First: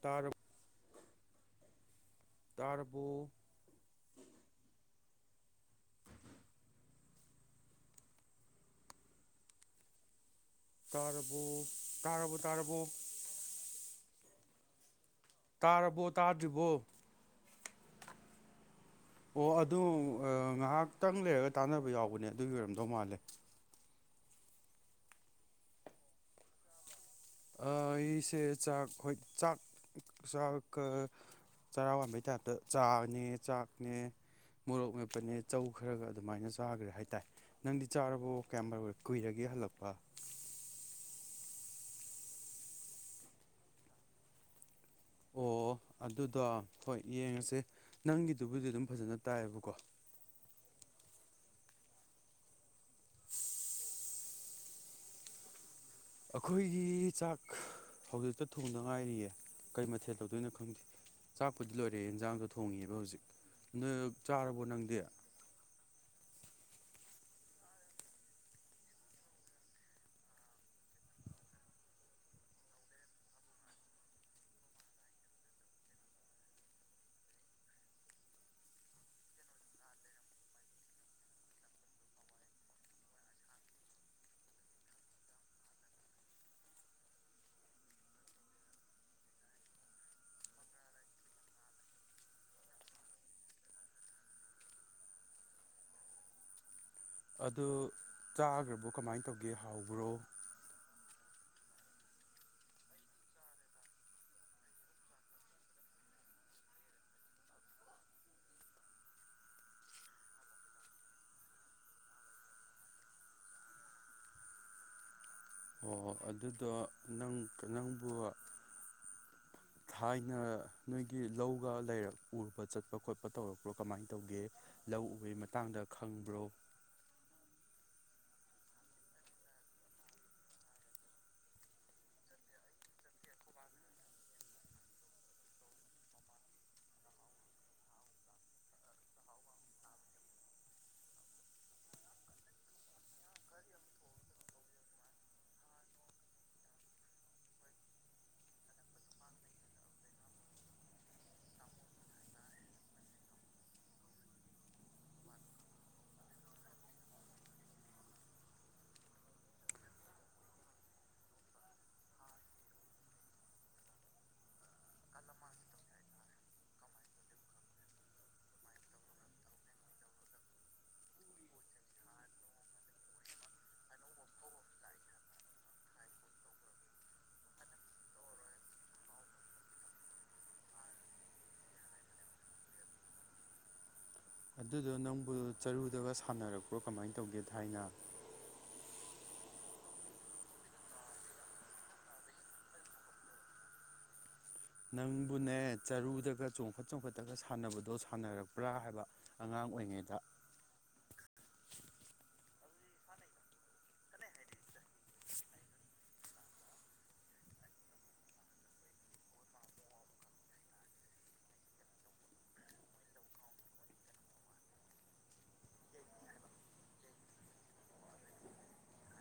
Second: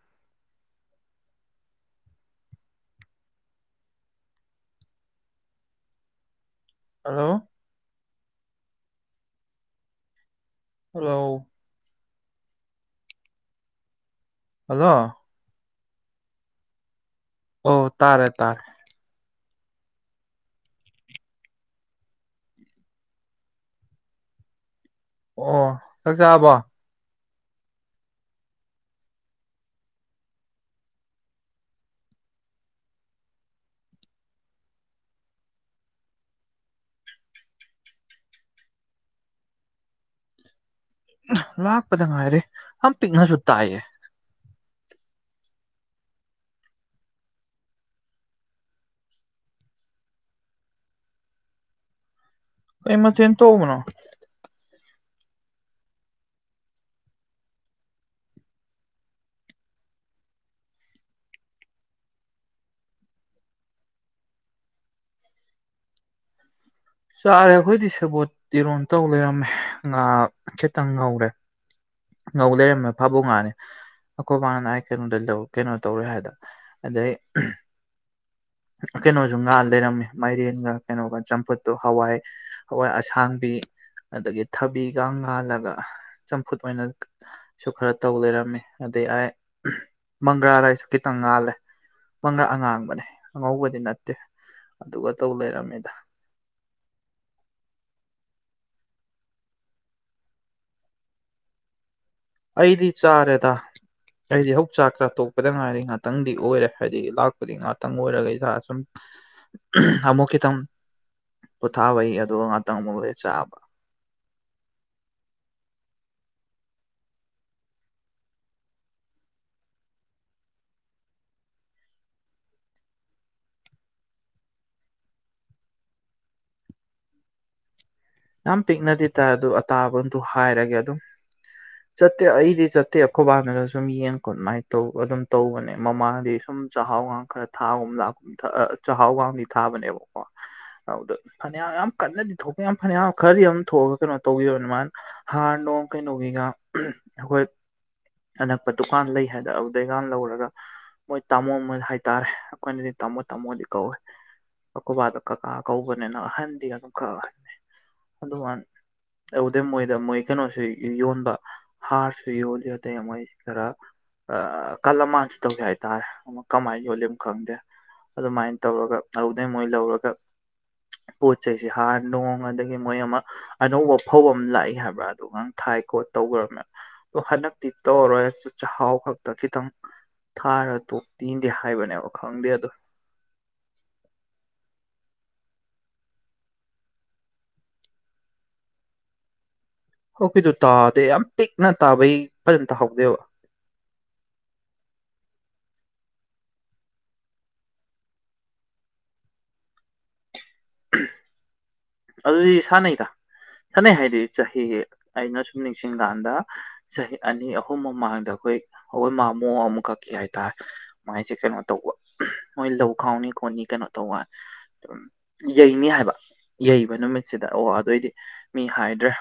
ꯇꯔ ꯇꯥꯔꯕꯣ ꯍꯜꯂꯣ ꯇꯥꯔꯕꯣ ꯍꯜꯂꯣ ꯇꯥꯔꯕꯣ ꯇꯥꯔꯕꯣ ꯍꯜꯂꯣ ꯇꯥꯔꯕꯣ ꯇꯥꯗ꯭ꯔꯤꯕꯣ ꯑꯣ ꯇꯥꯔꯦ ꯇꯥꯔꯦ ꯑꯣ ꯑꯗꯨ ꯉꯥꯏꯍꯥꯛꯇꯪ ꯂꯩꯔꯒ ꯇꯥꯟꯅꯕ ꯌꯥꯎꯕꯅꯦ ꯑꯗꯨꯒꯤ ꯑꯣꯏꯔꯝꯗꯧ ꯃꯥꯜꯂꯦ ꯑꯣ ꯆꯥꯛ ꯆꯥꯕꯣ ꯑꯩꯁꯦ ꯆꯥꯛ ꯍ ꯆꯥꯛ ꯆꯥꯛ ꯆꯔꯥ ꯋꯥꯟꯕꯩ ꯇꯥꯏꯞꯇ ꯆꯥꯅꯦ ꯆꯥꯛꯅꯦ ꯃꯣꯔꯣꯛ ꯃꯦꯞꯄꯅꯦ ꯆꯧ ꯈꯔꯒ ꯑꯗꯨꯃꯥꯏꯅ ꯆꯥꯈ꯭ꯔꯦ ꯍꯥꯏꯇꯥꯏ ꯅꯪꯗꯤ ꯆꯥꯔꯕꯣ ꯀꯌꯥꯝꯃꯨ ꯀꯨꯏꯔꯒꯦ ꯍꯜꯂꯛꯄ ꯂꯥꯛꯄꯗ ꯉꯥꯏꯔꯦ ꯌꯥꯝ ꯄꯤꯛꯅꯁꯨ ꯇꯥꯏꯌꯦ ꯑꯣ ꯑꯗꯨꯗꯣ ꯍꯣꯏ ꯌꯦꯡꯉꯁꯦ ꯅꯪꯒꯤꯗꯨꯕꯨꯗꯤ ꯑꯗꯨꯝ ꯐꯖꯅ ꯇꯥꯏꯌꯦꯕꯀꯣ ꯀꯩ ꯃꯊꯦꯜ ꯇꯧꯕꯅꯣ ꯑꯩꯈꯣꯏꯒꯤ ꯆꯥꯛ ꯍꯧꯖꯤꯛꯇ ꯊꯣꯡꯗ ꯉꯥꯏꯔꯤꯌꯦ ꯀꯩ ꯃꯊꯦꯜ ꯇꯧꯗꯣꯏꯅꯣ ꯈꯪꯗꯦ ꯆꯥꯛꯄꯨꯗꯤ ꯂꯣꯏꯔꯦ ꯌꯦꯟꯖꯥꯡꯗꯣ ꯊꯣꯡꯉꯦꯕ ꯍꯧꯖꯤꯛ ꯅ ꯆꯥꯔꯕꯣ ꯅꯪꯗꯤ ꯆꯥꯔꯦ ꯑꯩꯈꯣꯏꯗꯤ ꯁꯦꯕꯣꯠ ꯏꯔꯣꯝ ꯇꯧ ꯂꯩꯔꯝꯃꯦ ꯉꯥ ꯈꯤꯇꯪ ꯉꯧꯔꯦ ꯉꯧ ꯂꯩꯔꯝꯃꯦ ꯐꯥꯕꯧ ꯉꯥꯅꯤ ꯑꯩꯈꯣꯏ ꯃꯥꯅ ꯑꯩ ꯀꯩꯅꯣꯗ ꯀꯩꯅꯣ ꯇꯧꯔꯦ ꯍꯥꯏꯗ ꯑꯗꯩ ꯀꯩꯅꯣꯁꯨ ꯉꯥꯜ ꯂꯩꯔꯝꯃꯦ ꯃꯥꯏꯔꯦꯟꯒ ꯀꯩꯅꯣꯒ ꯆꯝꯐꯨꯠꯇꯨ ꯍꯋꯥꯏ ꯍꯋꯥꯏ ꯑꯁꯥꯡꯕꯤ ꯑꯗꯒꯤ ꯊꯕꯤꯒ ꯉꯥꯜꯂꯒ ꯆꯝꯐꯨꯠ ꯑꯣꯏꯅ ꯁꯨ ꯈꯔ ꯇꯧ ꯂꯩꯔꯝꯃꯤ ꯑꯗꯩ ꯑꯩ ꯃꯪꯒ꯭ꯔꯥꯗꯁꯨ ꯈꯤꯇꯪ ꯉꯥꯜꯂꯦ ꯄꯪꯒ ꯑꯉꯥꯡꯕꯅꯦ ꯑꯉꯧꯕꯗꯤ ꯅꯠꯇꯦ ꯑꯗꯨꯒ ꯇꯧ ꯂꯩꯔꯝꯃꯤꯗ ꯑꯗꯨ ꯆꯥꯈ꯭ꯔꯕꯣ ꯀꯃꯥꯏꯅ ꯇꯧꯒꯦ ꯍꯥꯎꯕ꯭ꯔꯣ ꯑꯩꯗꯤ ꯆꯥꯔꯦꯗ ꯑꯩꯗꯤ ꯍꯧꯖꯤꯛ ꯆꯥꯛ ꯆꯥ ꯇꯣꯛꯄꯗ ꯉꯥꯏꯔꯤ ꯉꯥꯛꯇꯪꯗꯤ ꯑꯣꯏꯔꯦ ꯍꯥꯏꯗꯤ ꯂꯥꯛꯄꯗꯤ ꯉꯥꯛꯇꯪ ꯑꯣꯏꯔꯒ ꯏꯁꯥ ꯁꯨꯝ ꯑꯃꯨꯛ ꯈꯤꯇꯪ ꯄꯣꯊꯥꯕꯩ ꯑꯗ ꯉꯥꯛꯇꯪ ꯑꯃꯨꯛ ꯂꯩ ꯆꯥꯕ ꯑꯣ ꯑꯗꯨꯗꯣ ꯅꯪ ꯅꯪꯕꯨ [unintelligible] ꯊꯥꯏꯅ ꯅꯣꯏꯒꯤ ꯂꯧꯒ ꯂꯩꯔꯛ ꯎꯔꯨꯕ ꯆꯠꯄ ꯈꯣꯠꯄ ꯇꯧꯔꯛꯄ꯭ꯔꯣ ꯀꯃꯥꯏꯅ ꯇꯧꯒꯦ ꯂꯧ ꯎꯕꯒꯤ ꯃꯇꯥꯡꯗ ꯈꯪꯕ꯭ꯔꯣ ꯌꯥꯝ ꯄꯤꯛꯅꯗꯦ ꯇꯥꯏ ꯑꯗꯨ ꯑꯇꯥꯕꯗꯨ ꯍꯥꯏꯔꯒꯦ ꯑꯗꯨꯝ ꯆꯠꯇꯦ ꯑꯩꯗꯤ ꯆꯠꯇꯦ ꯑꯩꯈꯣꯏꯕꯥꯗ ꯁꯨꯝ ꯌꯦꯟ ꯀꯣꯠꯃꯥꯏꯅ ꯇꯧꯕ ꯑꯗꯨꯝ ꯇꯧꯕꯅꯦ ꯃꯃꯥꯡꯗꯤ ꯁꯨꯝ ꯆꯥꯛꯍꯥꯎ ꯈꯔ ꯊꯥꯒꯨꯝ ꯂꯥꯛꯀꯨꯝ ꯆꯥꯛꯍꯥꯎꯋꯥꯡꯕꯤ ꯊꯥꯕꯅꯦꯕꯀꯣ ꯑꯗꯨꯗ ꯐꯅꯌꯥꯝ ꯌꯥꯝ ꯀꯟꯅꯗꯤ ꯊꯣꯛꯄ ꯌꯥꯝ ꯐꯅꯌꯥꯝ ꯈꯔꯗꯤ ꯑꯃ ꯊꯣꯛꯑꯒ ꯀꯩꯅꯣ ꯇꯧꯈꯤꯕꯔꯣ ꯑꯗꯨꯃꯥꯏꯅ ꯍꯥꯔ ꯅꯨꯡ ꯀꯩꯅꯣꯒꯤꯒ ꯑꯩꯈꯣꯏ ꯑꯅꯛꯄ ꯗꯨꯀꯥꯟ ꯂꯩ ꯍꯥꯏꯗ ꯑꯗꯨꯗꯩꯉꯥꯜ ꯂꯧꯔꯒ ꯃꯣꯏ ꯇꯥꯃꯣ ꯃꯣꯢꯅ ꯍꯥꯏꯇꯥꯔꯦ ꯑꯩꯈꯣꯏꯅꯗꯤ ꯇꯥꯃꯣ ꯇꯥꯃꯣꯗꯤ ꯀꯧꯌꯦ ꯈꯣꯢꯕꯥꯗꯣ ꯀꯀꯥ ꯀꯧꯕꯅꯤꯅ ꯑꯍꯟꯗꯤ ꯑꯗꯨ ꯈ ꯑꯗꯩ ꯃꯣꯏꯗ ꯃꯣꯏ ꯀꯩꯅꯣꯁꯨ ꯌꯣꯟꯕ ꯍꯥꯔꯁꯨ ꯌꯣꯜꯂꯤ ꯑꯗꯩ ꯃꯣꯢ ꯈꯔ ꯀꯜꯂꯝꯃꯥꯟꯁꯨ ꯇꯧꯗꯦ ꯍꯥꯏꯇꯥꯔꯦ ꯑꯃꯨꯛ ꯀꯃꯥꯏꯅ ꯌꯣꯜꯂꯤꯅꯣ ꯈꯪꯗꯦ ꯑꯗꯨꯃꯥꯏ ꯇꯧꯔꯒ ꯑꯗꯨꯗꯩ ꯃꯣꯏ ꯂꯧꯔꯒ ꯄꯣꯠ ꯆꯩꯁꯦ ꯍꯥꯔ ꯅꯨꯡ ꯃꯗꯒꯤ ꯃꯣꯏ ꯑꯃ ꯑꯅꯧꯕ ꯐꯧ ꯑꯃ ꯂꯥꯛꯏ ꯍꯥꯏꯕ꯭ꯔꯥ ꯑꯗꯨꯒꯥꯡ ꯊꯥꯏ ꯈꯣꯠ ꯇꯧꯒ꯭ꯔꯕꯅꯦ ꯑꯗꯣ ꯍꯟꯗꯛꯇꯤ ꯇꯧꯔꯔꯣꯏ ꯆꯥꯍꯥꯎ ꯈꯛꯇ ꯈꯤꯇꯪ ꯊꯥꯔꯒ ꯇꯣꯛꯅꯤꯗꯤ ꯍꯥꯏꯕꯅꯦꯕ ꯈꯪꯗꯦ ꯑꯗꯣ ꯑꯗꯨꯗꯣ ꯅꯪꯕꯨ ꯆꯔꯨꯗꯒ ꯁꯥꯟꯅꯔꯛꯄ꯭ꯔꯣ ꯀꯃꯥꯏ ꯇꯧꯒꯦ ꯊꯥꯏꯅ ꯍꯣꯄꯤꯗꯨ ꯇꯥꯗꯦ ꯌꯥꯝ ꯄꯤꯛꯅ ꯇꯥꯕꯩ ꯐꯖꯅ ꯇꯥꯍꯧꯗꯦꯕ ꯅꯪꯕꯨꯅꯦ ꯆꯔꯨꯗꯒ ꯆꯣꯡꯈꯠ ꯆꯣꯡꯈꯠꯇꯒ ꯁꯥꯟꯅꯕꯗꯣ ꯁꯥꯟꯅꯔꯛꯄ꯭ꯔꯥ ꯍꯥꯏꯕ ꯑꯉꯥꯡ ꯑꯣꯏꯉꯩꯗ [inaudible] ꯑꯗꯨꯗꯤ ꯁꯥꯟꯅꯩꯗ ꯁꯥꯟꯅꯩ ꯍꯥꯏꯗꯤ ꯆꯍꯤ ꯑꯩꯅ ꯁꯨꯝ ꯅꯤꯡꯁꯤꯡꯀꯥꯟꯗ ꯆꯍꯤ ꯑꯅꯤ ꯑꯍꯨꯝ ꯃꯃꯥꯡꯗ ꯑꯩꯈꯣꯏ ꯑꯩꯈꯣꯏ ꯃꯃꯣ ꯑꯃ ꯈꯛꯀꯤ ꯍꯥꯏꯇꯥꯔꯦ ꯃꯥꯏꯁꯦ ꯀꯩꯅꯣ ꯇꯧꯕ ꯃꯣꯏ ꯂꯧ ꯈꯥꯎꯅꯤ ꯈꯣꯠꯅꯤ ꯀꯩꯅꯣ ꯇꯧꯕꯒꯥꯟ ꯎꯝ ꯌꯩꯅꯤ ꯍꯥꯏꯕ ꯌꯩꯕ ꯅꯨꯃꯤꯠꯁꯤꯗ ꯑꯣ ꯑꯗꯣꯏꯗꯤ ꯃꯤ ꯍꯥꯏꯗ꯭ꯔꯦ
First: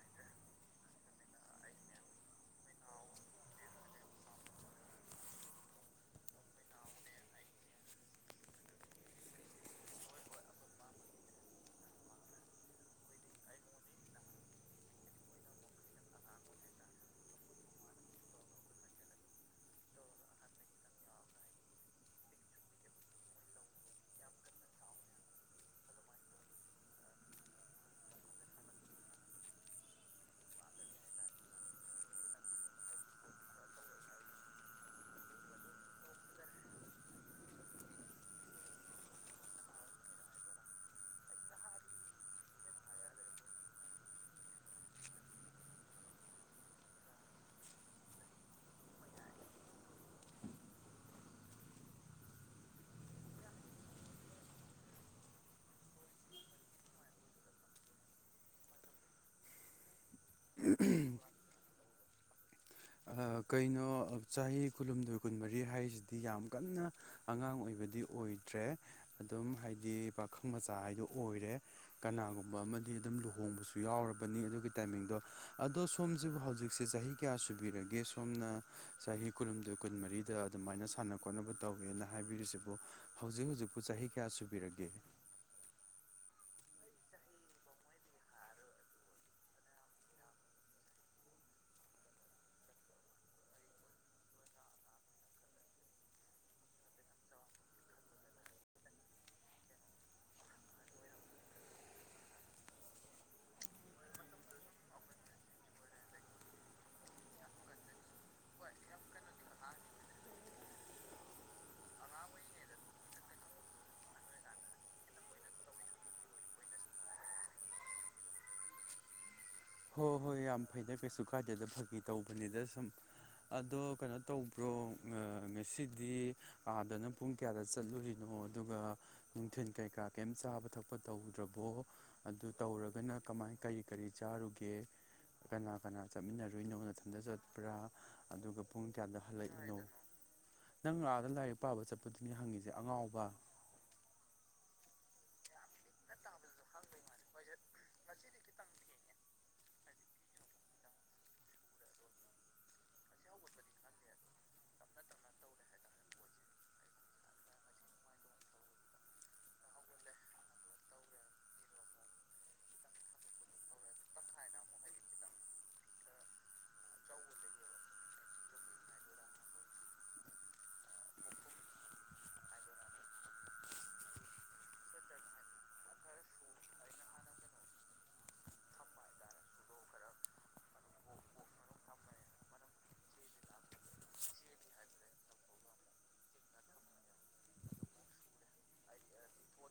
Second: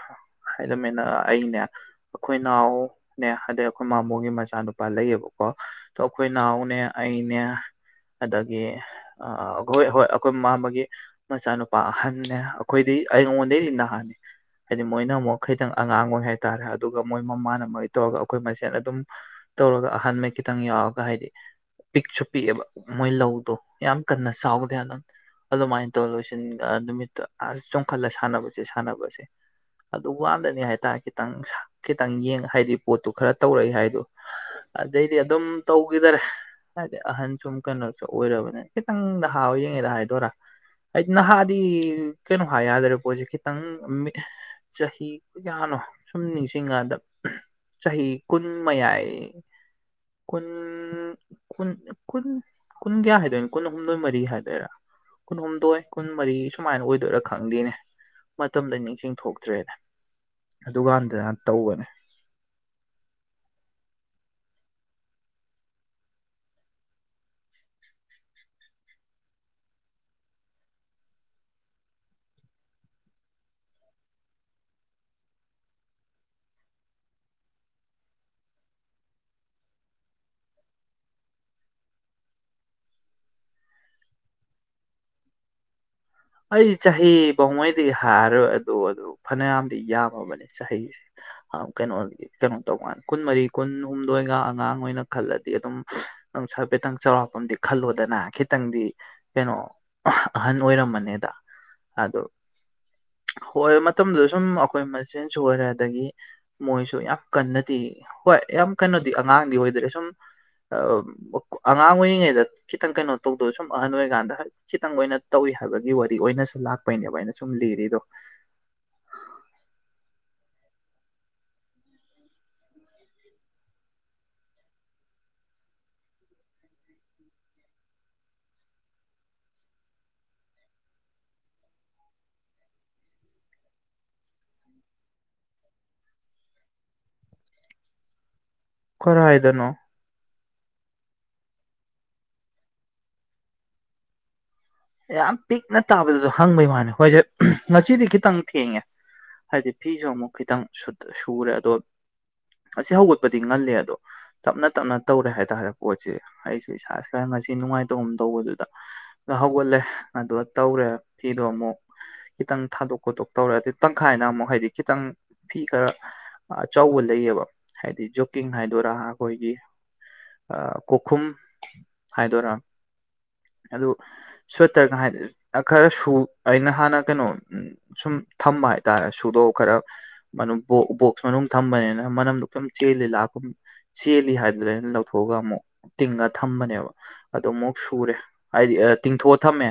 ꯍꯥꯏꯔꯝꯃꯦꯅ ꯑꯩꯅꯦ ꯑꯈꯣꯏꯅꯥꯎꯅꯦ ꯑꯗꯩ ꯑꯩꯈꯣꯏ ꯃꯃꯣꯒꯤ ꯃꯆꯥꯅꯨꯄꯥ ꯂꯩꯌꯦꯕꯀꯣ ꯇꯣ ꯑꯩꯈꯣꯏꯅꯥꯎꯅꯦ ꯑꯩꯅꯦ ꯑꯗꯒꯤ ꯑ ꯑꯈꯣꯏ ꯍꯣꯏ ꯑꯩꯈꯣꯏꯃꯥꯝꯃꯒꯤ ꯃꯆꯥꯅꯨꯄꯥ ꯑꯍꯟ ꯅꯦ ꯑꯩꯈꯣꯏꯗꯩꯒꯤ ꯑꯩꯉꯣꯟꯗꯩꯗꯤ ꯅꯍꯥꯅꯤ ꯍꯥꯏꯗꯤ ꯃꯣꯏꯅ ꯑꯃꯨꯛ ꯈꯤꯇꯪ ꯑꯉꯥꯡ ꯑꯣꯏ ꯍꯥꯏꯇꯥꯔꯦ ꯑꯗꯨꯒ ꯃꯣꯏ ꯃꯃꯥꯅ ꯃꯣꯏ ꯇꯧꯔꯒ ꯑꯩꯈꯣꯏ ꯃꯁꯦꯟ ꯑꯗꯨꯝ ꯇꯧꯔꯒ ꯑꯍꯥꯟꯃꯩ ꯈꯤꯇꯪ ꯌꯥꯎꯔꯒ ꯍꯥꯏꯗꯤ ꯄꯤꯛꯁꯨ ꯄꯤꯛꯑꯦꯕ ꯃꯣꯏ ꯂꯧꯗꯣ ꯌꯥꯝ ꯀꯟꯅ ꯆꯥꯎꯕꯗꯤ ꯅꯠ ꯑꯗꯨꯃꯥꯏ ꯇꯧꯔ ꯂꯣꯏꯁꯤꯟ ꯑ ꯅꯨꯃꯤꯠꯇꯣ ꯑ ꯆꯣꯡꯈꯠꯂ ꯁꯥꯟꯅꯕꯁꯦ ꯁꯥꯟꯅꯕꯁꯦ ꯑꯗꯨ ꯋꯥꯟꯗꯅꯤ ꯍꯥꯏꯇꯥꯔꯦ ꯈꯤꯇꯪ ꯈꯤꯇꯪ ꯌꯦꯡ ꯍꯥꯏꯗꯤ ꯄꯣꯠꯇꯨ ꯈꯔ ꯇꯧꯔꯛꯏ ꯍꯥꯏꯗꯣ ꯑꯗꯩꯗꯤ ꯑꯗꯨꯝ ꯇꯧꯒꯤꯗꯔꯦ ꯍꯥꯏꯗꯤ ꯑꯍꯟ ꯁꯨꯝ ꯀꯩꯅꯣꯁꯨ ꯑꯣꯏꯔꯕꯅꯤ ꯈꯤꯇꯪ ꯅꯍꯥ ꯑꯣꯏꯔꯤꯉꯩꯗ ꯍꯥꯏꯗꯣꯏꯔꯥ ꯍꯥꯏꯗꯤ ꯅꯍꯥꯗꯤ ꯀꯩꯅꯣ ꯍꯥꯏ ꯌꯥꯗ꯭ꯔꯦ ꯄꯣꯠꯁꯦ ꯈꯤꯇꯪ ꯆꯍꯤ ꯀꯌꯥꯅꯣ ꯁꯨꯝ ꯅꯤꯡꯁꯤꯡꯉꯀꯥꯟꯗ ꯆꯍꯤ ꯀꯨꯟ ꯃꯌꯥꯏ ꯀꯨꯟ ꯀꯨꯟ ꯀꯨꯟ ꯀꯨꯟ ꯀꯌꯥ ꯍꯥꯏꯗꯣꯏꯅꯣ ꯀꯨꯟ ꯍꯨꯝꯗꯣꯏ ꯃꯔꯤ ꯍꯥꯏꯗꯣꯏꯔꯥ ꯀꯨꯟꯍꯨꯝꯗꯣꯏ ꯀꯨꯟꯃꯔꯤ ꯁꯨꯃꯥꯏꯅ ꯑꯣꯏ ꯑꯗꯨꯔ ꯈꯪꯗꯦꯅꯦ ꯃꯇꯝꯗ ꯅꯤꯡꯁꯤꯡ ꯊꯣꯛꯇ꯭ꯔꯦꯅꯦ ꯑꯗꯨꯀꯥꯟꯗꯅ ꯇꯧꯕꯅꯦ ꯑ ꯀꯩꯅꯣ ꯆꯍꯤ ꯀꯨꯟꯍꯨꯝꯗꯣꯏ ꯀꯨꯟꯃꯔꯤ ꯍꯥꯏꯔꯤꯁꯤꯗꯤ ꯌꯥꯝ ꯀꯟꯅ ꯑꯉꯥꯡ ꯑꯣꯏꯕꯗꯤ ꯑꯣꯏꯗ꯭ꯔꯦ ꯑꯗꯨꯝ ꯍꯥꯏꯗꯤ ꯄꯥꯈꯪ ꯃꯆꯥ ꯍꯥꯏꯗꯣ ꯑꯣꯏꯔꯦ ꯀꯅꯥꯒꯨꯝꯕ ꯑꯃꯗꯤ ꯑꯗꯨꯝ ꯂꯨꯍꯣꯡꯕꯁꯨ ꯌꯥꯎꯔꯕꯅꯤ ꯑꯗꯨꯒꯤ ꯇꯥꯏꯃꯤꯡꯗꯣ ꯑꯗꯣ ꯁꯣꯝꯁꯤꯕꯨ ꯍꯧꯖꯤꯛꯁꯦ ꯆꯍꯤ ꯀꯌꯥ ꯁꯨꯕꯤꯔꯒꯦ ꯁꯣꯝꯅ ꯆꯍꯤ ꯀꯨꯟꯍꯨꯝꯗꯣꯏ ꯀꯨꯟꯃꯔꯤꯗ ꯑꯗꯨꯃꯥꯏꯅ ꯁꯥꯟꯅ ꯈꯣꯠꯅꯕ ꯇꯧꯒ꯭ꯔꯦꯅ ꯍꯥꯏꯕꯤꯔꯤꯁꯤꯕꯨ ꯍꯧꯖꯤꯛ ꯍꯧꯖꯤꯛꯄꯨ ꯆꯍꯤ ꯀꯌꯥ ꯁꯨꯕꯤꯔꯒꯦ ꯑꯩ ꯆꯍꯤ ꯄꯥꯎꯃꯩꯗꯒꯤ ꯍꯥꯔꯔꯣꯏ ꯑꯗꯨ ꯑꯗꯨ ꯐꯅꯌꯥꯝꯗꯤ ꯌꯥꯝꯃꯕꯅꯤ ꯆꯍꯤꯁꯦ ꯑꯝ ꯀꯩꯅꯣꯗꯗꯤ ꯀꯩꯅꯣꯇꯧꯒꯥꯟꯗ ꯀꯨꯟ ꯃꯔꯤ ꯀꯨꯟꯍꯨꯝꯗꯣꯏꯒ ꯑꯉꯥꯡ ꯑꯣꯏꯅ ꯈꯜꯂꯗꯤ ꯑꯗꯨꯝ ꯅꯨꯡꯁꯨ ꯍꯥꯏꯐꯦꯠꯇꯪ ꯆꯧꯔꯥꯛꯄꯝꯗꯤ ꯈꯜꯂꯣꯗꯅ ꯈꯤꯇꯪꯗꯤ ꯀꯩꯅꯣ ꯑꯍꯟ ꯑꯣꯏꯔꯝꯃꯅꯦꯗ ꯑꯗꯨ ꯍꯣꯏ ꯃꯇꯝꯗꯨꯗ ꯁꯨꯝ ꯑꯈꯣꯏ ꯃꯁꯦꯟꯁꯨ ꯑꯣꯏꯔꯦ ꯑꯗꯒꯤ ꯃꯣꯏꯁꯨ ꯌꯥꯝ ꯀꯟꯅꯗꯤ ꯍꯣꯏ ꯌꯥꯝ ꯀꯟꯅꯗꯤ ꯑꯉꯥꯡꯗꯤ ꯑꯣꯏꯗ꯭ꯔꯦ ꯁꯨꯝ ꯑꯉꯥꯡ ꯑꯣꯏꯔꯤꯉꯩꯗ ꯈꯤꯇꯪ ꯀꯩꯅꯣ ꯇꯧꯗꯣꯏ ꯁꯨꯝ ꯑꯍꯟ ꯑꯣꯏꯔꯤꯀꯥꯟꯗ ꯈꯤꯇꯪ ꯑꯣꯏꯅ ꯇꯧꯏ ꯍꯥꯏꯕꯒꯤ ꯋꯥꯔꯤ ꯄꯤ ꯑꯣꯏꯅꯁꯨ ꯂꯥꯛꯄꯩꯅꯦꯕ ꯑꯩꯅ ꯁꯨꯝ ꯂꯤꯔꯤꯗꯣ ꯍꯣꯏ ꯍꯣꯏ ꯌꯥꯝ ꯐꯩꯗ ꯀꯩꯁꯨ ꯀꯥꯏꯗꯦꯗ ꯐꯥꯒꯤ ꯇꯧꯕꯅꯤꯗ ꯁꯨꯝ ꯑꯗꯣ ꯀꯩꯅꯣ ꯇꯧꯕ꯭ꯔꯣ ꯉ ꯉꯁꯤꯗꯤ ꯑꯥꯗꯅ ꯄꯨꯡ ꯀꯌꯥꯗ ꯆꯠꯂꯨꯔꯤꯅꯣ ꯑꯗꯨꯒ ꯅꯨꯡꯊꯤꯟ ꯀꯩꯀꯥ ꯀꯩꯝ ꯆꯥꯕ ꯊꯛꯄ ꯇꯧꯗ꯭ꯔꯕꯣ ꯑꯗꯨ ꯇꯧꯔꯒꯅ ꯀꯃꯥꯏ ꯀꯔꯤ ꯀꯔꯤ ꯆꯥꯔꯨꯒꯦ ꯑꯦ ꯀꯅꯥ ꯀꯅꯥ ꯆꯠꯃꯤꯟꯅꯔꯨꯏꯅꯣ ꯃꯊꯟꯇ ꯆꯠꯄ꯭ꯔꯥ ꯑꯗꯨꯒ ꯄꯨꯡ ꯀꯌꯥꯗ ꯀꯔꯥꯏꯗꯅꯣ ꯍꯜꯂꯛꯏꯅꯣ ꯅꯪ ꯑꯥꯛꯗ ꯂꯥꯏꯔꯤꯛ ꯄꯥꯕ ꯆꯠꯄꯗꯨꯅꯤ ꯍꯪꯉꯤꯁꯦ ꯑꯉꯥꯎꯕ ꯌꯥꯝ ꯄꯤꯛꯅ ꯇꯥꯕꯗꯨꯁꯨ ꯍꯪꯕꯩ ꯋꯥꯅꯤ ꯍꯣꯏꯁꯦ ꯉꯁꯤꯗꯤ ꯈꯤꯇꯪ ꯊꯦꯡꯉꯦ ꯍꯥꯏꯗꯤ ꯐꯤꯁꯨ ꯑꯃꯨꯛ ꯈꯤꯇꯪ ꯁꯨꯔꯦ ꯑꯗꯣ ꯉꯥꯁꯤ ꯍꯧꯒꯠꯄꯗꯤ ꯉꯜꯂꯦ ꯑꯗꯣ ꯇꯞꯅ ꯇꯞꯅ ꯇꯧꯔꯦ ꯍꯥꯏꯇꯥꯔꯦ ꯄꯣꯠꯁꯤ ꯑꯩꯁꯨ ꯏꯁꯥ ꯏꯁ ꯉꯁꯤ ꯅꯨꯡꯉꯥꯏꯇꯧ ꯇꯧꯕꯗꯨꯗ ꯅ ꯍꯧꯒꯠꯂꯦ ꯑꯗꯨꯒ ꯇꯧꯔꯦ ꯐꯤꯗꯣ ꯑꯃꯨꯛ ꯈꯤꯇꯪ ꯊꯥꯗꯣꯛ ꯈꯣꯠꯇꯣꯛ ꯇꯧꯔꯦ ꯑꯗꯨ ꯇꯪꯈꯥꯏꯅ ꯑꯃꯨꯛ ꯍꯥꯏꯗꯤ ꯈꯤꯇꯪ ꯐꯤ ꯈꯔ ꯑꯆꯧꯕ ꯂꯩꯌꯦꯕ ꯍꯥꯏꯗꯤ ꯖꯣꯛꯀꯤꯡ ꯍꯥꯏꯗꯣꯏꯔꯥ ꯑꯩꯈꯣꯏꯒꯤ ꯀꯣꯛꯈꯨꯝ ꯍꯥꯏꯗꯣꯏꯔꯥ ꯑꯗꯨ ꯁ꯭ꯋꯦꯇꯔ ꯉꯍꯥꯏ ꯈꯔ ꯁꯨ ꯑꯩꯅ ꯍꯥꯟꯅ ꯀꯩꯅꯣ ꯁꯨꯝ ꯊꯝꯕ ꯍꯥꯏꯇꯥꯔꯦ ꯁꯨꯗꯣꯛ ꯈꯔ ꯕꯣꯛꯁ ꯃꯅꯨꯡ ꯊꯝꯕꯅꯤꯅ ꯃꯅꯝꯗꯣ ꯀꯩꯝ ꯆꯦꯜꯂꯤ ꯂꯥꯛꯀꯨꯝ ꯆꯦꯜꯂꯤ ꯍꯥꯏꯗꯨꯅ ꯑꯩꯅ ꯂꯧꯊꯣꯛꯑꯒ ꯑꯃꯨꯛ ꯇꯤꯡꯉ ꯊꯝꯕꯅꯦꯕ ꯑ ꯑꯃꯨꯛ ꯁꯨꯔꯦ ꯍꯥꯏꯗꯤ ꯇꯤꯡꯊꯣꯛꯑ ꯊꯝꯃꯦ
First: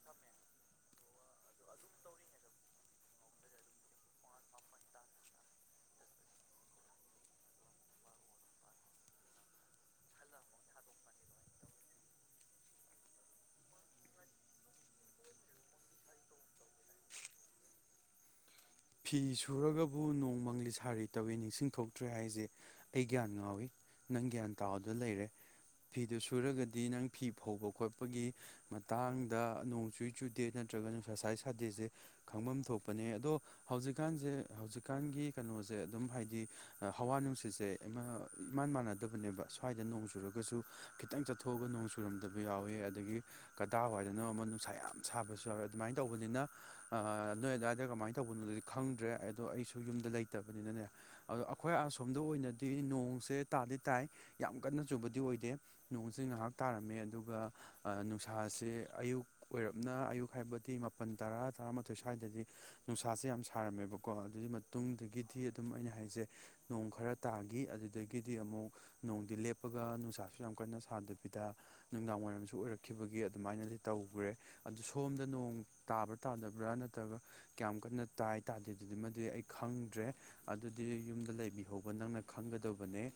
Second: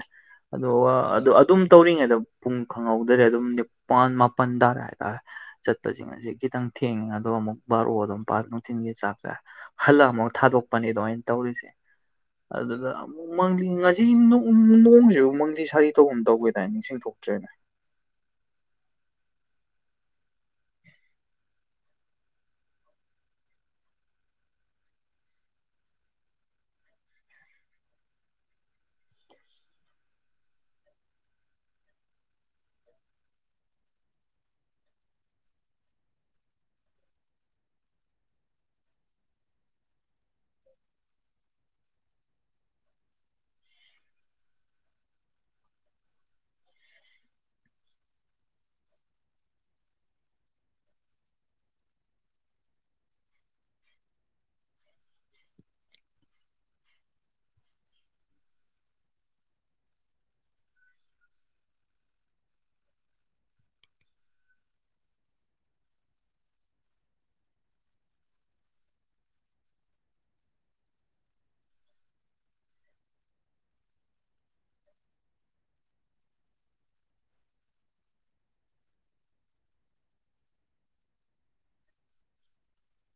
ꯑꯗꯨꯒ ꯑꯗꯨ ꯑꯗꯨꯝ ꯇꯧꯔꯤꯉꯩꯗ ꯄꯨꯡ ꯈꯪꯍꯧꯗ꯭ꯔꯦ ꯑꯗꯨꯝ [unintelligible] ꯆꯠꯄꯁꯤꯡ ꯑꯁꯤ ꯈꯤꯇꯪ ꯊꯦꯡꯉꯤ ꯑꯗꯣ ꯑꯃꯨꯛ ꯕꯥꯔꯨ ꯑꯗꯨꯝ ꯄꯥ ꯅꯨꯡꯊꯤꯟꯒꯤ ꯆꯥꯛꯁꯦ ꯍꯜꯂꯛ ꯑꯃꯨꯛ ꯊꯥꯗꯣꯛꯄꯅꯤ ꯑꯗꯨꯃꯥꯏꯅ ꯇꯧꯔꯤꯁꯦ ꯑꯗꯨꯗ ꯑꯃꯨꯛ ꯃꯪꯗꯤ ꯁꯤ ꯅꯣꯡꯁꯤꯕꯨ ꯃꯪꯗꯤ ꯁꯥꯔꯤ ꯇꯧꯒꯨꯝ ꯇꯧꯒꯤꯗꯥꯅ ꯅꯤꯡꯁꯤꯡ ꯊꯣꯛꯇ꯭ꯔꯦꯅꯦ ꯐꯤ ꯁꯨꯔꯒꯕꯨ ꯅꯣꯡ ꯃꯪꯂꯤ ꯁꯥꯔꯤ ꯇꯧꯏꯤ ꯅꯤꯡꯁꯤꯡ ꯊꯣꯛꯇ꯭ꯔꯦ ꯍꯥꯏꯁꯦ ꯑꯩ ꯒ꯭ꯌꯥꯟ ꯉꯥꯎꯏꯤ ꯅꯪ ꯒ꯭ꯌꯥꯟ ꯇꯥꯎꯗ ꯂꯩꯔꯦ ꯐꯤꯗꯨ ꯁꯨꯔꯒꯗꯤ ꯅꯪ ꯐꯤ ꯐꯧꯕ ꯈꯣꯠꯄꯒꯤ ꯃꯇꯥꯡꯗ ꯅꯣꯡ ꯆꯨꯏ ꯆꯨꯗꯦ ꯅꯠꯇ꯭ꯔꯒꯅ ꯑꯦꯛꯁ ꯁꯥꯏ ꯁꯥꯗꯦꯁꯦ ꯈꯪꯐꯝ ꯊꯣꯛꯄꯅꯦ ꯑꯗꯣ ꯍꯧꯖꯤꯛꯀꯥꯟꯁꯦ ꯍꯧꯖꯤꯛꯀꯥꯟꯒꯤ ꯀꯩꯅꯣꯁꯦ ꯑꯗꯨꯝ ꯍꯥꯏꯗꯤ ꯍꯋꯥ ꯅꯨꯡꯁꯤꯠꯁꯦ ꯏꯃꯥꯟ ꯃꯥꯟꯅꯗꯕꯅꯦꯕ ꯁ꯭ꯋꯥꯏꯗ ꯅꯣꯡ ꯆꯨꯔꯒ ꯨ ꯈꯤꯇꯪ ꯆꯠꯊꯣꯛꯑꯒ ꯅꯣꯡ ꯈꯨꯔꯝꯗꯕ ꯌꯥꯎꯋꯤ ꯑꯗꯒꯤ ꯀꯗꯥ ꯋꯥꯏꯗꯅꯣ ꯑꯃ ꯅꯨꯡꯁꯥ ꯌꯥꯝ ꯁꯥꯕꯁꯨ ꯌꯥꯎꯋꯤ ꯑꯗꯨꯃꯥꯏꯅ ꯇꯧꯕꯅꯤꯅ ꯅꯣꯏ ꯑꯗꯨꯋꯥꯏꯗ ꯀꯃꯥꯏꯅ ꯇꯧꯕꯅꯣꯗꯨꯗꯤ ꯈꯪꯗ꯭ꯔꯦ ꯑꯗꯣ ꯑꯩꯁꯨ ꯌꯨꯝꯗ ꯂꯩꯇꯕꯅꯤꯅꯅꯦ ꯑꯗꯣ ꯑꯩꯈꯣꯏ ꯑꯁꯣꯝꯗ ꯑꯣꯏꯅꯗꯤ ꯅꯣꯡꯁꯦ ꯇꯥꯗꯤ ꯇꯥꯏ ꯌꯥꯝ ꯀꯟꯅ ꯆꯨꯕꯗꯤ ꯑꯣꯏꯗꯦ ꯅꯣꯡꯁꯤ ꯉꯥꯏꯍꯥꯛ ꯇꯥꯔꯝꯃꯦ ꯑꯗꯨꯒ ꯅꯨꯡꯁꯥꯥꯁꯦ ꯑꯌꯨꯛ ꯑꯣꯏꯔꯞꯅ ꯑꯌꯨꯛ ꯍꯥꯏꯕꯗꯤ ꯃꯥꯄꯜ ꯇꯔꯥ ꯇꯔꯥꯃꯥꯊꯣꯏ ꯁ꯭ꯋꯥꯏꯗꯗꯤ ꯅꯨꯡꯁꯥꯁꯦ ꯌꯥꯝ ꯁꯥꯔꯝꯃꯦꯕꯀꯣ ꯑꯗꯨꯒꯤ ꯃꯇꯨꯡꯗꯒꯤꯗꯤ ꯑꯗꯨꯝ ꯑꯩꯅ ꯍꯥꯏꯁꯦ ꯅꯣꯡ ꯈꯔ ꯇꯥꯈꯤ ꯑꯗꯨꯗꯒꯤꯗꯤ ꯑꯃꯨꯛ ꯅꯣꯡꯗꯤ ꯂꯦꯞꯄꯒ ꯅꯨꯡꯁꯥꯁꯨ ꯌꯥꯝ ꯀꯟꯅ ꯁꯥꯗꯕꯤꯗ ꯅꯨꯡꯗꯥꯡ ꯋꯥꯏꯔꯝꯁꯨ ꯑꯣꯏꯔꯛꯈꯤꯕꯒꯤ ꯑꯗꯨꯃꯥꯏꯅꯗꯤ ꯇꯧꯈ꯭ꯔꯦ ꯑꯗꯨ ꯁꯣꯝꯗ ꯅꯣꯡ ꯇꯥꯕ꯭ꯔꯥ ꯇꯥꯗꯕ꯭ꯔꯥ ꯅꯠꯇ꯭ꯔꯒ ꯀꯌꯥꯝ ꯀꯟꯅ ꯇꯥꯏꯠ ꯇꯥꯗꯦ ꯑꯗꯨꯗꯤ ꯃꯗꯤ ꯑꯩ ꯈꯪꯗ꯭ꯔꯦ ꯑꯗꯨꯗꯤ ꯌꯨꯝꯗ ꯂꯩꯕꯤꯍꯧꯕ ꯅꯪꯅ ꯈꯪꯒꯗꯕꯅꯦ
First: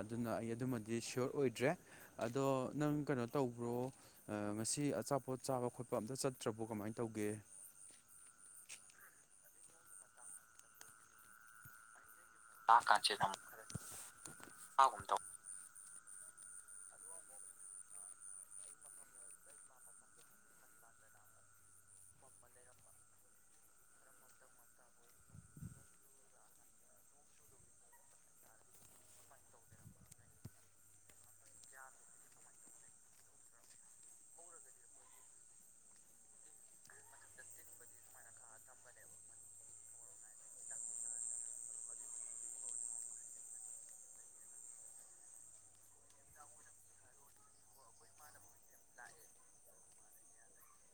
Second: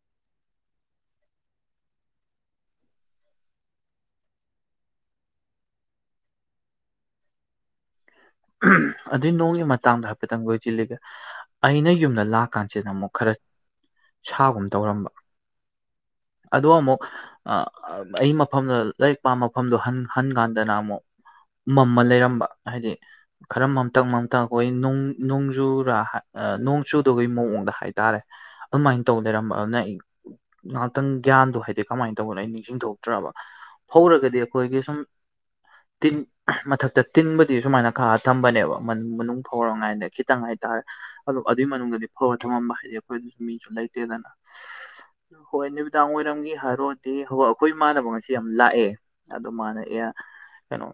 ꯑꯗꯨꯅ ꯑꯩ ꯑꯗꯨꯃꯗꯤ ꯁꯤꯌꯣꯔ ꯑꯣꯏꯗ꯭ꯔꯦ ꯑꯗꯣ ꯅꯪ ꯀꯩꯅꯣ ꯇꯧꯕ꯭ꯔꯣ ꯉꯁꯤ ꯑꯆꯥꯄꯣꯠ ꯆꯥꯕ ꯈꯣꯠꯄ ꯑꯝꯇ ꯆꯠꯇ꯭ꯔꯕꯣ ꯀꯃꯥꯏꯅ ꯇꯧꯒꯦ ꯑꯗꯨꯏ ꯅꯣꯡꯒꯤ ꯃꯇꯥꯡꯗ ꯍꯥꯏꯐꯦꯠꯇꯪ ꯂꯣꯏꯁꯤꯜꯂꯤꯒꯦ ꯑꯩꯅ ꯌꯨꯝꯗ ꯂꯥꯛ ꯀꯥꯟꯁꯤꯗ ꯑꯃꯨꯛ ꯈꯔ ꯁꯥꯒꯨꯝ ꯇꯧꯔꯝꯕ ꯑꯗꯣ ꯑꯃꯨꯛ ꯑꯩ ꯃꯐꯝꯗꯣ ꯂꯥꯏꯔꯤꯛ ꯄꯥꯝꯕ ꯃꯐꯝꯗꯣ ꯍꯟ ꯀꯥꯟꯗꯅ ꯑꯃꯨꯛ ꯃꯝꯃ ꯂꯩꯔꯝꯕ ꯍꯥꯏꯗꯤ ꯈꯔ ꯃꯝꯇꯪ ꯃꯝꯇꯪ ꯑꯩꯈꯣꯏ ꯅꯣꯡꯖꯨꯔꯥ ꯅꯣꯡꯖꯨꯗꯒꯤ ꯃꯑꯣꯡꯗ ꯍꯥꯏꯇꯥꯔꯦ ꯑꯗꯨꯃꯥꯏꯅ ꯇꯧ ꯂꯩꯔꯝꯕ ꯑꯗꯨꯅ ꯉꯍꯥꯛꯇꯪ ꯒ꯭ꯌꯥꯟꯗꯣ ꯍꯥꯏꯗꯤ ꯀꯃꯥꯏꯅ ꯇꯧꯕꯅ ꯑꯩ ꯅꯤꯡꯁꯤꯡꯊꯣꯛꯇ꯭ꯔꯕ ꯍꯧꯔꯒꯗꯤ ꯑꯩꯈꯣꯏꯒꯤ ꯁꯨꯝ ꯇꯤꯟ ꯃꯊꯛꯇ ꯇꯤꯟꯕꯗꯤ ꯁꯨꯃꯥꯏꯅ ꯈꯥ ꯊꯝꯕꯅꯦꯕ ꯃꯅꯨꯡ ꯐꯥꯎꯔꯝꯉꯥꯏꯗ ꯈꯤꯇꯪ ꯍꯥꯏꯇꯥꯔꯦ ꯑꯣ ꯑꯗꯨꯏ ꯃꯅꯨꯡꯗꯗꯤ ꯐꯧꯔ ꯊꯝꯃꯝꯕ ꯍꯥꯏꯗꯤ ꯑꯈꯣꯏꯗꯁꯨ ꯃꯤꯁꯨ ꯂꯩꯇꯦꯗꯅ ꯍꯣꯏ ꯅꯨꯃꯤꯗꯥꯡ ꯋꯥꯏꯔꯝꯒꯤ ꯍꯥꯏꯔꯣꯗꯤ ꯍꯣ ꯑꯈꯣꯏ ꯃꯥꯟꯅꯕ ꯁꯤ ꯌꯥꯝ ꯂꯥꯛꯑꯦ ꯑꯗꯨ ꯃꯥꯅ ꯑꯦ ꯀꯩꯅꯣ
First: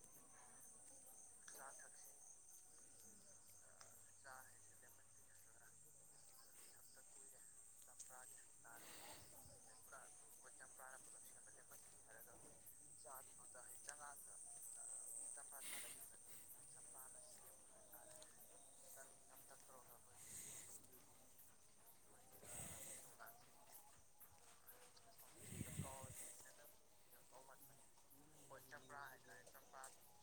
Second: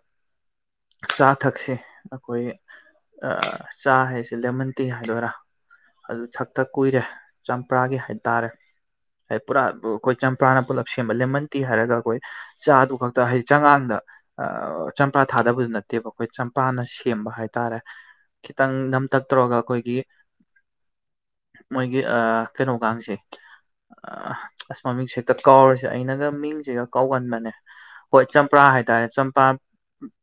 ꯆꯥ ꯊꯛꯁꯦ ꯑꯈꯣꯏ ꯆꯥ ꯍꯥꯏꯁꯦ ꯂꯦꯃꯟ ꯇꯤ ꯍꯥꯏꯗꯣꯏꯔꯥ ꯑꯗꯨ ꯊꯛꯇ ꯀꯨꯏꯔꯦ ꯆꯝꯄ꯭ꯔꯥꯒꯤ ꯍꯥꯏꯇꯥꯔꯦ ꯍꯥꯏ ꯄꯨꯔꯥ ꯑꯈꯣꯏ ꯆꯝꯄ꯭ꯔꯥꯅ ꯄꯨꯂꯞ ꯁꯦꯝꯕ ꯂꯦꯃꯟ ꯇꯤ ꯍꯥꯏꯔꯒ ꯑꯈꯣꯏ ꯆꯥꯗꯨ ꯈꯛꯇ ꯍꯥꯏꯗꯤ ꯆꯉꯥꯡꯗ ꯑ ꯆꯝꯄ꯭ꯔꯥ ꯊꯥꯗꯕꯗꯨ ꯅꯠꯇꯦꯕ ꯑꯈꯣꯏ ꯄꯥꯥꯅ ꯁꯦꯝꯕ ꯍꯥꯏꯇꯥꯔꯦ ꯈꯤꯇꯪ ꯅꯝꯇꯛ ꯇꯧꯔꯒ ꯑꯈꯣꯏꯒꯤ ꯃꯣꯏꯒꯤ ꯀꯩꯅꯣ ꯒꯁꯦ ꯑ ꯃꯃꯤꯛꯁꯦ ꯍꯦꯛꯇ ꯀꯥꯎꯔꯤꯁꯦ ꯑꯩꯅꯒ ꯃꯤꯡꯁꯦꯒ ꯀꯥꯎꯒꯟꯕꯅꯦ ꯍꯣꯏ ꯆꯝꯄ꯭ꯔꯥ ꯍꯥꯏꯇꯥꯔꯦ ꯆꯝꯄ꯭ꯔꯥ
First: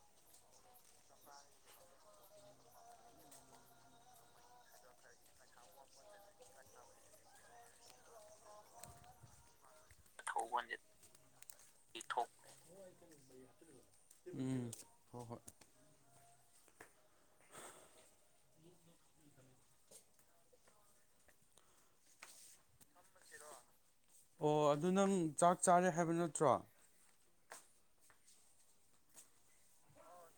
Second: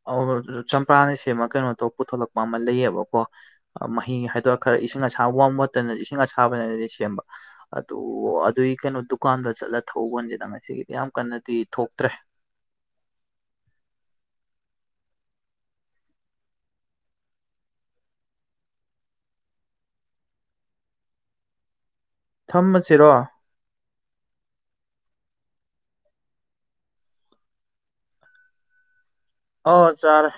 [unintelligible] ꯆꯝ ꯄꯥꯅ ꯁꯦꯝꯃ ꯀꯩꯅꯣ ꯇꯧ ꯄꯨꯊꯣꯂꯛꯄ ꯑꯃ ꯂꯩꯌꯦꯕꯀꯣ ꯃꯍꯤ ꯍꯥꯏꯗꯣꯛꯈ꯭ꯔ ꯏꯁꯤꯡ ꯑꯁꯥꯕ ꯋꯥꯝ ꯋꯥꯇꯔꯅ ꯏꯁꯤꯡ ꯑꯁꯥꯕꯅꯗꯤ ꯁꯦꯝꯕ ꯑꯗꯨ ꯑꯗꯨꯒꯤ ꯀꯩꯅꯣ ꯗꯨꯀꯥꯟꯗ ꯆꯠꯂ ꯊꯧꯕꯣꯅꯤꯗ ꯉꯁꯤꯒꯤꯗꯤ ꯌꯥꯝ ꯀꯟꯅꯗꯤ ꯊꯣꯛꯇ꯭ꯔꯦ ꯎꯝ ꯍꯣꯏ ꯍꯣꯏ ꯊꯝꯃꯁꯤꯔꯣ ꯑꯣ ꯑꯗꯨ ꯅꯪ ꯆꯥꯛ ꯆꯥꯔꯦ ꯍꯥꯏꯕ ꯅꯠꯇ꯭ꯔꯣ ꯑꯣ ꯆꯥꯔꯦ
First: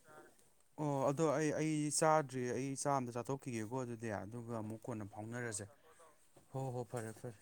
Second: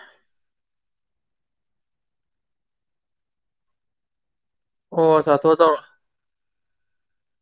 ꯑꯣ ꯑꯗꯣ ꯑꯩ ꯑꯩ ꯆꯥꯗ꯭ꯔꯤ ꯑꯩ ꯆꯥꯛ ꯑꯝꯇ ꯆꯥꯊꯣꯛꯈꯤꯒꯦꯀꯣ ꯑꯗꯨꯗꯤ ꯑꯗꯨꯒ ꯑꯃꯨꯛ ꯀꯣꯟꯅ ꯑꯣ ꯆꯥꯊꯣꯛ ꯐꯥꯎꯅꯔꯁꯦ ꯇꯧꯔꯣ ꯍꯣ ꯍꯣꯏ ꯐꯔꯦ ꯐꯔꯦ